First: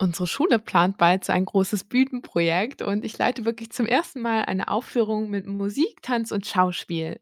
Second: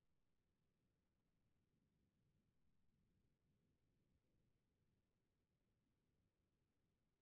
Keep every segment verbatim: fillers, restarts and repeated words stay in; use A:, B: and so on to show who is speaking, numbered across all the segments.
A: Unsere Schule plant bald so ein großes Bühnenprojekt und ich leite wirklich zum ersten Mal eine Aufführung mit Musik, Tanz und Schauspiel.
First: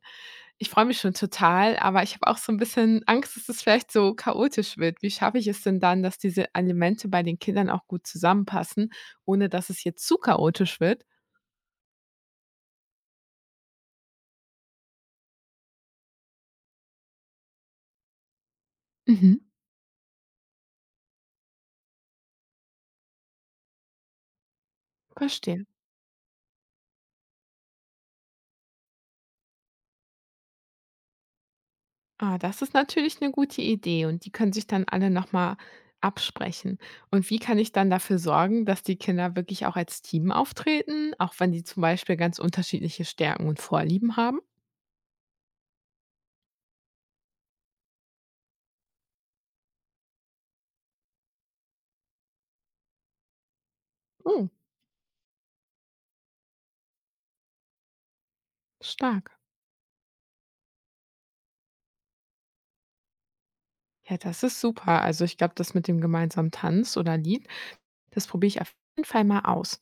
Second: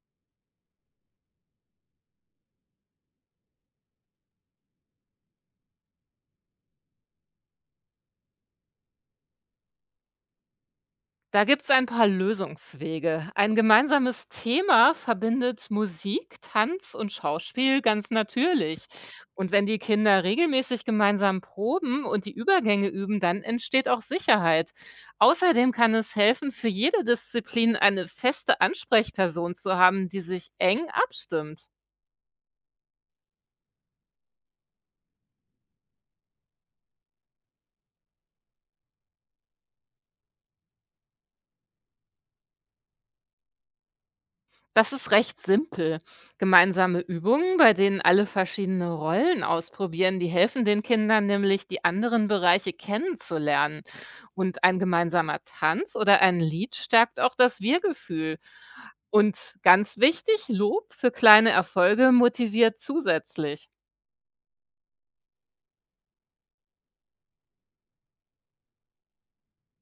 A: Ich freue mich schon total, aber ich habe auch so ein bisschen Angst, dass es vielleicht so chaotisch wird. Wie schaffe ich es denn dann, dass diese Elemente bei den Kindern auch gut zusammenpassen, ohne dass es jetzt zu chaotisch wird?
B: Da gibt es ein paar Lösungswege. Ein gemeinsames Thema verbindet Musik, Tanz und Schauspiel ganz natürlich.
A: Mhm.
B: Und wenn die Kinder regelmäßig gemeinsam proben und die Übergänge üben, dann entsteht auch Sicherheit.
A: Verstehe.
B: Außerdem kann es helfen, für jede Disziplin eine feste Ansprechperson zu haben, die sich eng abstimmt.
A: Ah, das ist natürlich eine gute Idee und die können sich dann alle noch mal absprechen. Und wie kann ich dann dafür sorgen, dass die Kinder wirklich auch als Team auftreten, auch wenn die zum Beispiel ganz unterschiedliche Stärken und Vorlieben haben?
B: Das ist recht simpel. Gemeinsame Übungen, bei denen alle verschiedene Rollen ausprobieren, die helfen den Kindern nämlich, die anderen Bereiche kennenzulernen.
A: Oh,
B: Und ein gemeinsamer Tanz oder ein Lied stärkt auch das Wir-Gefühl.
A: stark.
B: Und ganz wichtig, Lob für kleine Erfolge motiviert zusätzlich.
A: Ja, das ist super. Also, ich glaube, das mit dem gemeinsamen Tanz oder Lied, das probiere ich auf jeden Fall mal aus.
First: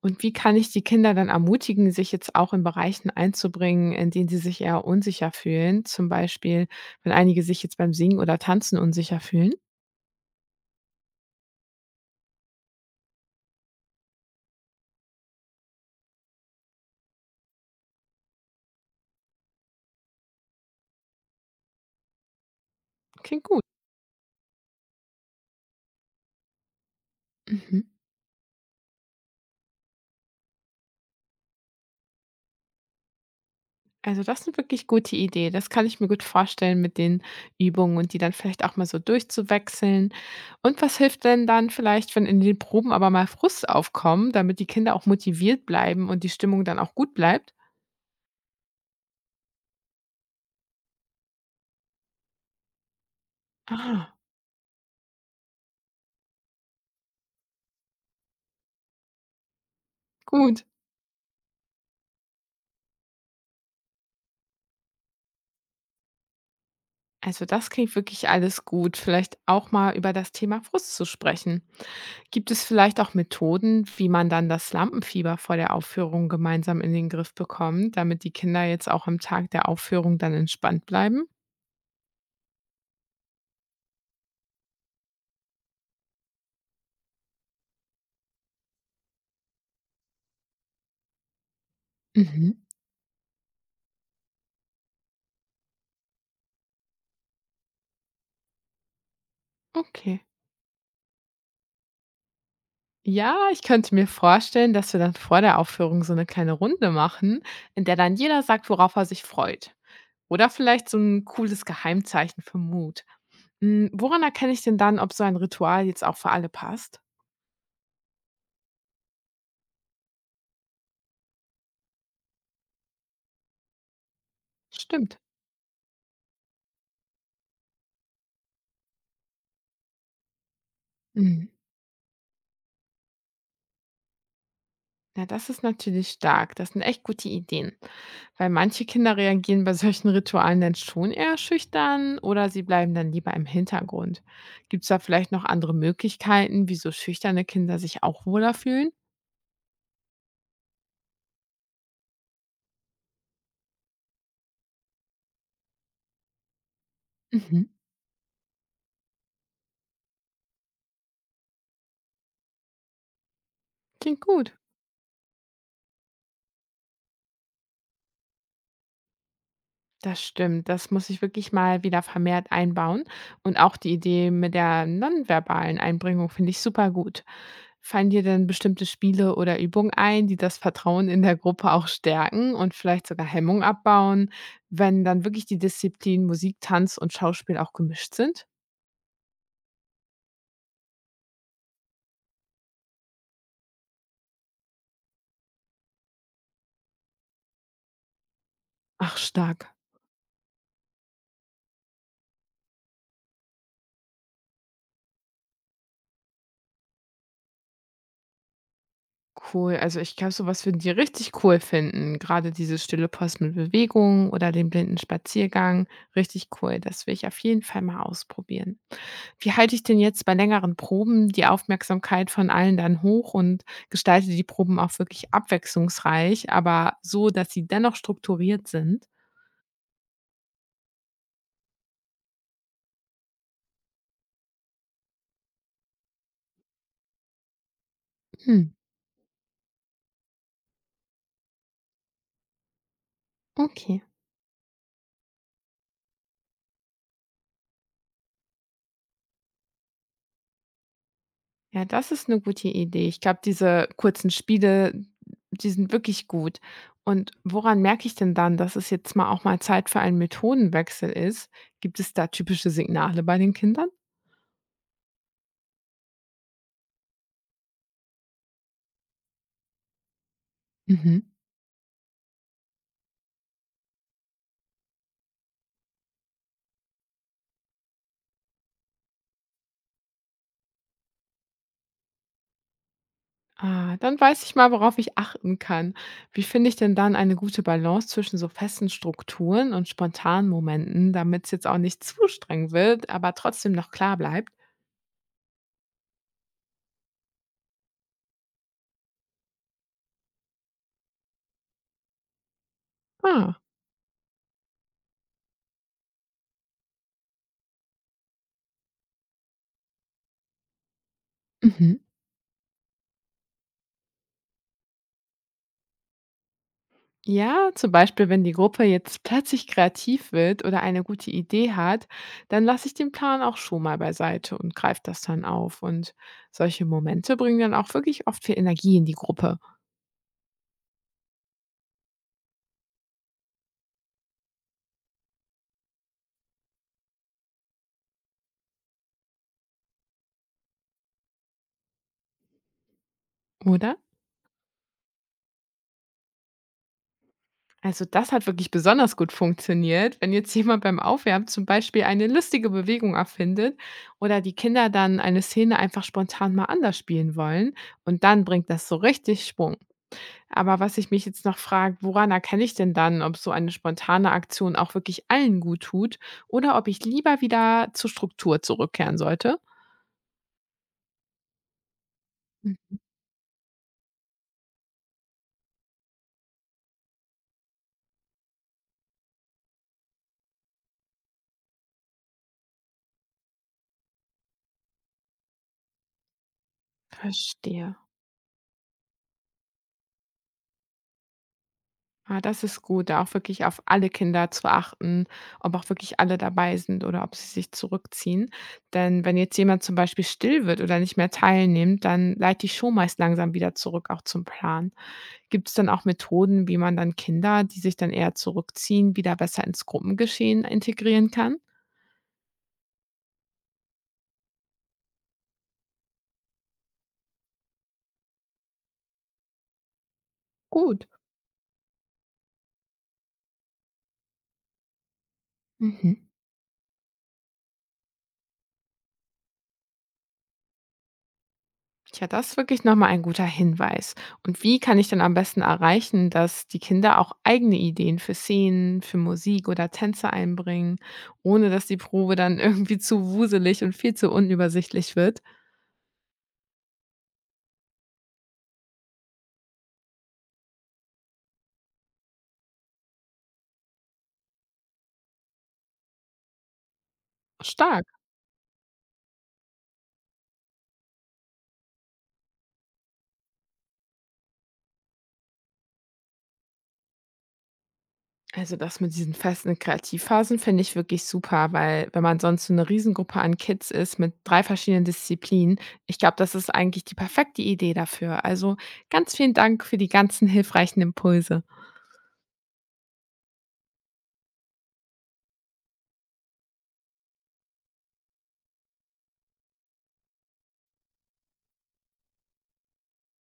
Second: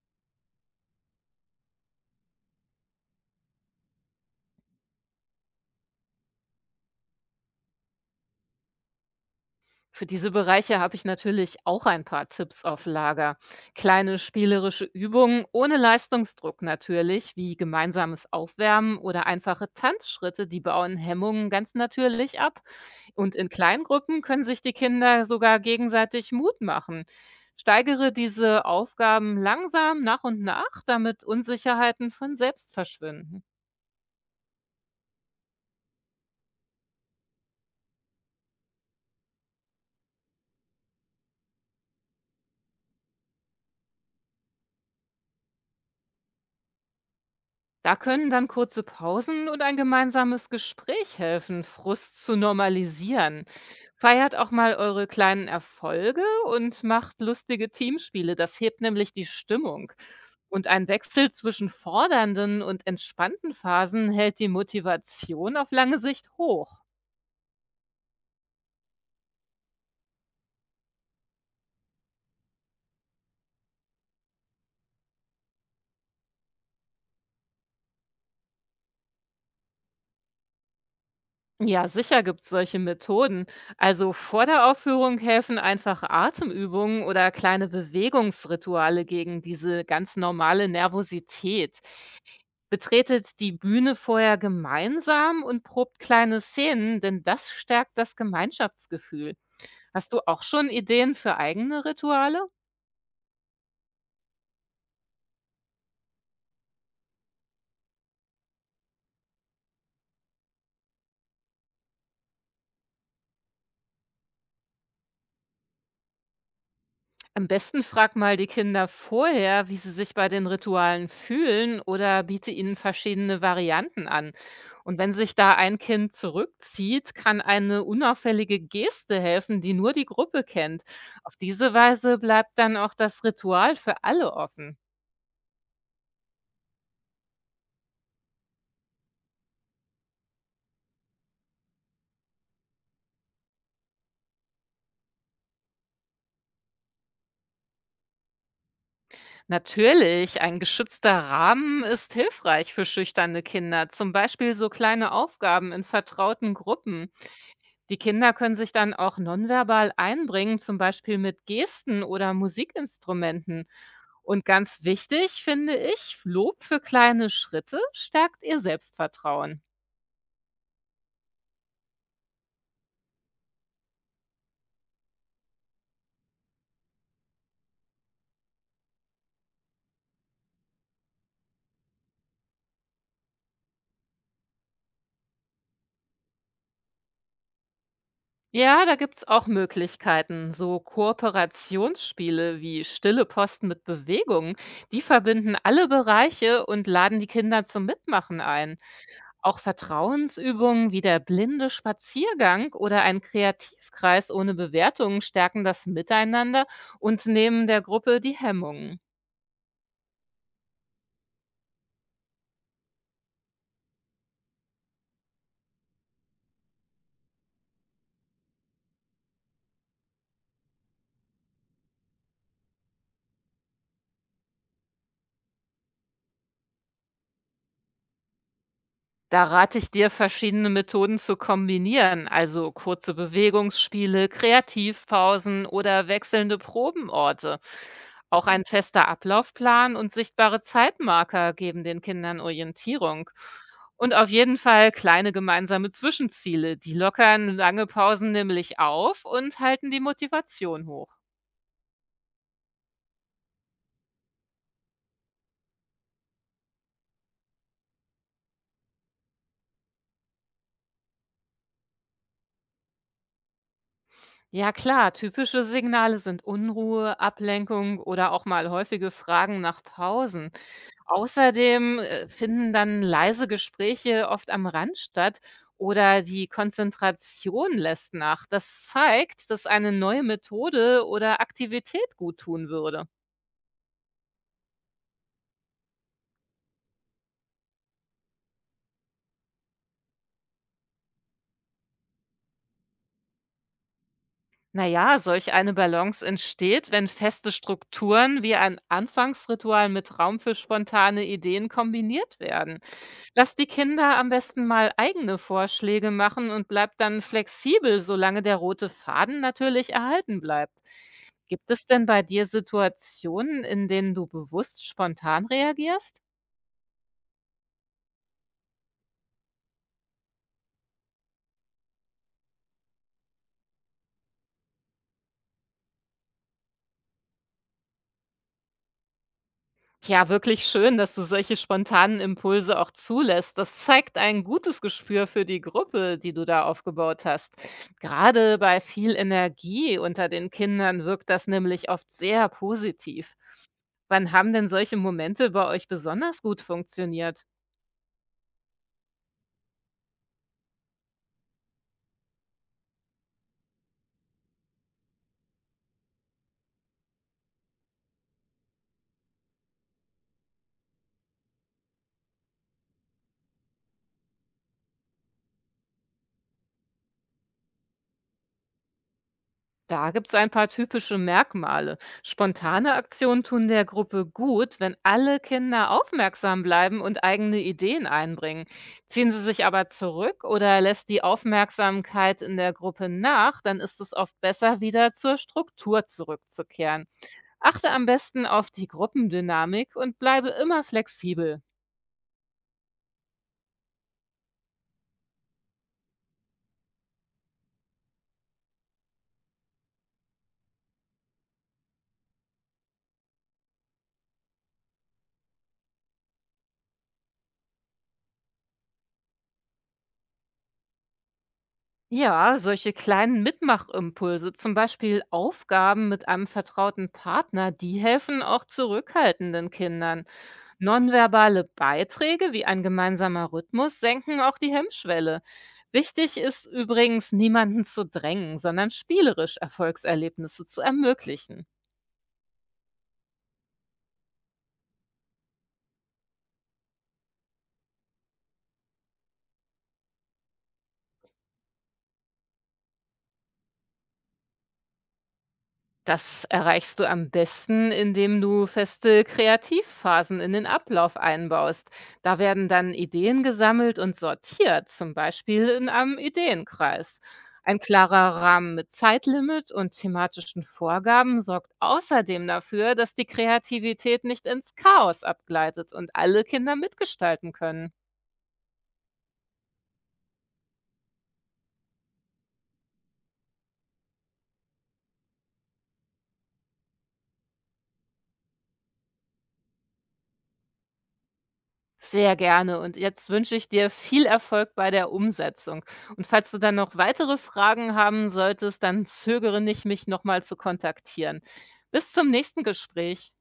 A: Und wie kann ich die Kinder dann ermutigen, sich jetzt auch in Bereichen einzubringen, in denen sie sich eher unsicher fühlen, zum Beispiel, wenn einige sich jetzt beim Singen oder Tanzen unsicher fühlen?
B: Für diese Bereiche habe ich natürlich auch ein paar Tipps auf Lager. Kleine spielerische Übungen ohne Leistungsdruck natürlich, wie gemeinsames Aufwärmen oder einfache Tanzschritte, die bauen Hemmungen ganz natürlich ab. Und
A: Klingt
B: in
A: gut.
B: Kleingruppen können sich die Kinder sogar gegenseitig Mut machen.
A: Mhm.
B: Steigere diese Aufgaben langsam nach und nach, damit Unsicherheiten von selbst verschwinden.
A: Also das 'ne wirklich gute Idee. Das kann ich mir gut vorstellen mit den Übungen und die dann vielleicht auch mal so durchzuwechseln. Und was hilft denn dann vielleicht, wenn in den Proben aber mal Frust aufkommen, damit die Kinder auch motiviert bleiben und die Stimmung dann auch gut bleibt?
B: Da können dann kurze Pausen und ein gemeinsames Gespräch helfen, Frust zu normalisieren.
A: Ah,
B: Feiert auch mal eure kleinen Erfolge und macht lustige Teamspiele. Das hebt nämlich die Stimmung.
A: gut.
B: Und ein Wechsel zwischen fordernden und entspannten Phasen hält die Motivation auf lange Sicht hoch.
A: Also das klingt wirklich alles gut, vielleicht auch mal über das Thema Frust zu sprechen. Gibt es vielleicht auch Methoden, wie man dann das Lampenfieber vor der Aufführung gemeinsam in den Griff bekommt, damit die Kinder jetzt auch am Tag der Aufführung dann entspannt bleiben?
B: Ja, sicher gibt's solche Methoden. Also vor der Aufführung helfen einfache Atemübungen oder kleine Bewegungsrituale gegen diese ganz normale Nervosität.
A: Mhm.
B: Betretet die Bühne vorher gemeinsam und probt kleine Szenen, denn das stärkt das Gemeinschaftsgefühl. Hast du
A: Okay.
B: auch schon Ideen für eigene Rituale?
A: Ja, ich könnte mir vorstellen, dass wir dann vor der Aufführung so eine kleine Runde machen, in der dann jeder sagt, worauf er sich freut. Oder vielleicht so ein cooles Geheimzeichen für Mut. Hm, woran erkenne ich denn dann, ob so ein Ritual jetzt auch für alle passt?
B: Am besten frag mal die Kinder vorher, wie sie sich bei den Ritualen fühlen oder biete ihnen verschiedene Varianten an. Und wenn
A: Stimmt.
B: sich da ein Kind zurückzieht, kann eine unauffällige Geste helfen, die nur die Gruppe kennt. Auf
A: Mhm.
B: diese Weise bleibt dann auch das Ritual für alle offen.
A: Ja, das ist natürlich stark. Das sind echt gute Ideen. Weil manche Kinder reagieren bei solchen Ritualen dann schon eher schüchtern oder sie bleiben dann lieber im Hintergrund. Gibt es da vielleicht noch andere Möglichkeiten, wieso schüchterne Kinder sich auch wohler fühlen?
B: Natürlich, ein geschützter Rahmen ist hilfreich für schüchterne Kinder, zum Beispiel so kleine Aufgaben in vertrauten Gruppen.
A: Mhm.
B: Die Kinder können sich dann auch nonverbal einbringen, zum Beispiel mit Gesten oder Musikinstrumenten.
A: Klingt
B: Und
A: gut.
B: ganz wichtig finde ich, Lob für kleine Schritte stärkt ihr Selbstvertrauen.
A: Das stimmt, das muss ich wirklich mal wieder vermehrt einbauen. Und auch die Idee mit der nonverbalen Einbringung finde ich super gut. Fallen dir denn bestimmte Spiele oder Übungen ein, die das Vertrauen in der Gruppe auch stärken und vielleicht sogar Hemmung abbauen, wenn dann wirklich die Disziplinen Musik, Tanz und Schauspiel auch gemischt sind?
B: Ja, da gibt's auch Möglichkeiten, so Kooperationsspiele wie Stille Posten mit Bewegung. Die verbinden alle Bereiche und laden die Kinder zum Mitmachen ein.
A: Ach,
B: Auch
A: stark.
B: Vertrauensübungen wie der blinde Spaziergang oder ein Kreativkreis ohne Bewertungen stärken das Miteinander und nehmen der Gruppe die Hemmungen.
A: Cool. Also, ich glaube, so was würden die richtig cool finden. Gerade diese stille Post mit Bewegung oder den blinden Spaziergang. Richtig cool. Das will ich auf jeden Fall mal ausprobieren. Wie halte ich denn jetzt bei längeren Proben die Aufmerksamkeit von allen dann hoch und gestalte die Proben auch wirklich abwechslungsreich, aber so, dass sie dennoch strukturiert sind?
B: Da rate ich dir, verschiedene Methoden zu kombinieren, also kurze Bewegungsspiele, Kreativpausen oder wechselnde Probenorte. Auch
A: Hm,
B: ein fester Ablaufplan und sichtbare Zeitmarker geben den Kindern Orientierung.
A: okay.
B: Und auf jeden Fall kleine gemeinsame Zwischenziele, die lockern lange Pausen nämlich auf und halten die Motivation hoch.
A: Ja, das ist eine gute Idee. Ich glaube, diese kurzen Spiele, die sind wirklich gut. Und woran merke ich denn dann, dass es jetzt mal auch mal Zeit für einen Methodenwechsel ist? Gibt es da typische Signale bei den Kindern?
B: Ja klar, typische Signale sind Unruhe, Ablenkung oder auch mal häufige Fragen nach Pausen.
A: Mhm.
B: Außerdem, äh, finden dann leise Gespräche oft am Rand statt oder die Konzentration lässt nach. Das zeigt, dass eine neue Methode oder Aktivität gut tun würde.
A: Ah, dann weiß ich mal, worauf ich achten kann. Wie finde ich denn dann eine gute Balance zwischen so festen Strukturen und spontanen Momenten, damit es jetzt auch nicht zu streng wird, aber trotzdem noch klar bleibt?
B: Naja, solch eine Balance entsteht, wenn feste Strukturen wie ein Anfangsritual mit Raum für spontane Ideen kombiniert werden. Lass
A: Ah.
B: die Kinder am besten mal eigene Vorschläge machen und bleib dann flexibel, solange der rote Faden natürlich erhalten bleibt. Gibt es
A: Mhm.
B: denn bei dir Situationen, in denen du bewusst spontan reagierst?
A: Ja, zum Beispiel, wenn die Gruppe jetzt plötzlich kreativ wird oder eine gute Idee hat, dann lasse ich den Plan auch schon mal beiseite und greife das dann auf. Und solche Momente bringen dann auch wirklich oft viel Energie in die Gruppe,
B: Ja, wirklich schön, dass du solche spontanen Impulse auch zulässt. Das zeigt ein gutes Gespür für die Gruppe, die du da aufgebaut hast. Gerade bei viel Energie unter den Kindern wirkt das nämlich oft sehr positiv.
A: oder?
B: Wann haben denn solche Momente bei euch besonders gut funktioniert?
A: Also das hat wirklich besonders gut funktioniert, wenn jetzt jemand beim Aufwärmen zum Beispiel eine lustige Bewegung erfindet oder die Kinder dann eine Szene einfach spontan mal anders spielen wollen und dann bringt das so richtig Schwung. Aber was ich mich jetzt noch frage, woran erkenne ich denn dann, ob so eine spontane Aktion auch wirklich allen gut tut oder ob ich lieber wieder zur Struktur zurückkehren sollte?
B: Da gibt es ein paar typische Merkmale. Spontane
A: Hm,
B: Aktionen tun der Gruppe gut, wenn alle Kinder aufmerksam bleiben und eigene Ideen einbringen. Ziehen sie sich aber zurück oder lässt die Aufmerksamkeit in der Gruppe nach, dann ist es oft besser, wieder zur Struktur zurückzukehren. Achte
A: verstehe.
B: am besten auf die Gruppendynamik und bleibe immer flexibel.
A: Ah, das ist gut, da auch wirklich auf alle Kinder zu achten, ob auch wirklich alle dabei sind oder ob sie sich zurückziehen. Denn wenn jetzt jemand zum Beispiel still wird oder nicht mehr teilnimmt, dann leitet die Show meist langsam wieder zurück, auch zum Plan. Gibt es dann auch Methoden, wie man dann Kinder, die sich dann eher zurückziehen, wieder besser ins Gruppengeschehen integrieren kann?
B: Ja, solche kleinen Mitmachimpulse, zum Beispiel Aufgaben mit einem vertrauten Partner, die helfen auch zurückhaltenden Kindern.
A: Gut.
B: Nonverbale Beiträge wie ein gemeinsamer Rhythmus senken auch die Hemmschwelle.
A: Mhm.
B: Wichtig ist übrigens, niemanden zu drängen, sondern spielerisch Erfolgserlebnisse zu ermöglichen.
A: Tja, das ist wirklich nochmal ein guter Hinweis. Und wie kann ich denn am besten erreichen, dass die Kinder auch eigene Ideen für Szenen, für Musik oder Tänze einbringen, ohne dass die Probe dann irgendwie zu wuselig und viel zu unübersichtlich wird?
B: Das erreichst du am besten, indem du feste Kreativphasen in den Ablauf einbaust. Da werden dann Ideen gesammelt und sortiert, zum Beispiel in einem Ideenkreis. Ein
A: Stark.
B: klarer Rahmen mit Zeitlimit und thematischen Vorgaben sorgt außerdem dafür, dass die Kreativität nicht ins Chaos abgleitet und alle Kinder mitgestalten können.
A: Also das mit diesen festen Kreativphasen finde ich wirklich super, weil wenn man sonst so eine Riesengruppe an Kids ist mit drei verschiedenen Disziplinen, ich glaube, das ist eigentlich die perfekte Idee dafür. Also ganz vielen Dank für die ganzen hilfreichen Impulse.
B: Sehr gerne und jetzt wünsche ich dir viel Erfolg bei der Umsetzung. Und falls du dann noch weitere Fragen haben solltest, dann zögere nicht, mich nochmal zu kontaktieren. Bis zum nächsten Gespräch.